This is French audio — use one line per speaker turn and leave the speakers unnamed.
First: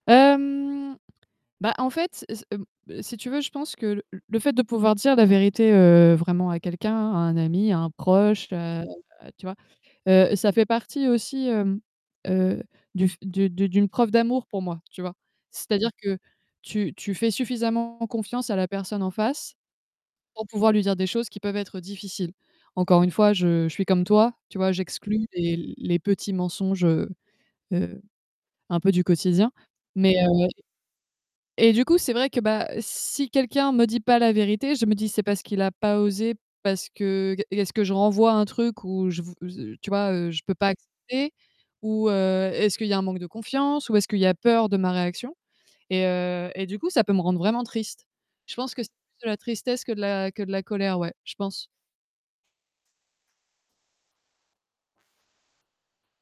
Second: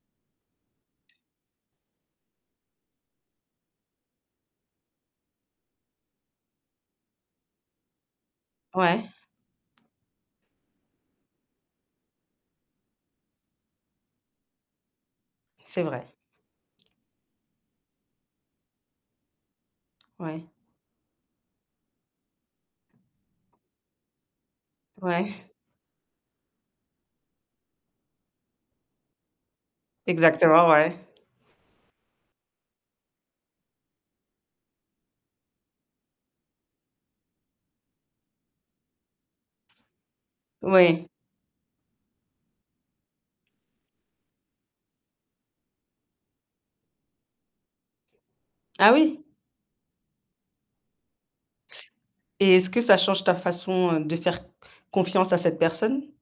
Hem, bah, en fait, s m b si tu veux, je pense que le l le fait de pouvoir dire la vérité, heu, vraiment à quelqu'un, à un ami, à un proche, heu,
Ouais.
tu vois? Heu, ça fait partie aussi, hem, heu, du f du du d'une preuve d'amour pour moi, tu vois?
C'est
C'est-à-dire
vrai.
que tu tu fais suffisamment confiance à la personne en face pour
Ouais.
pouvoir lui dire des choses qui peuvent être difficiles. Encore une fois, je je suis comme toi, tu vois, j'exclus
Ouais.
les les petits mensonges, heu heu, un peu du quotidien. Mais, heu et
Exactement, ouais.
et du coup, c'est vrai que, bah, si quelqu'un me dit pas la vérité, je me dis: «C'est parce qu'il a pas osé, parce que g est-ce que je renvoie un truc où je v» z heu, tu vois, heu, je peux pas
Oui.
accepter? Ou, heu, est-ce qu'il y a un manque de confiance? Ou est-ce qu'il y a peur de ma réaction? Et, heu, et du coup, ça peut me rendre vraiment triste. Je pense que c'est
Ah oui?
plus de la tristesse que de la que de la colère, ouais, je pense.
Et est-ce que ça change ta façon de faire c confiance à cette personne?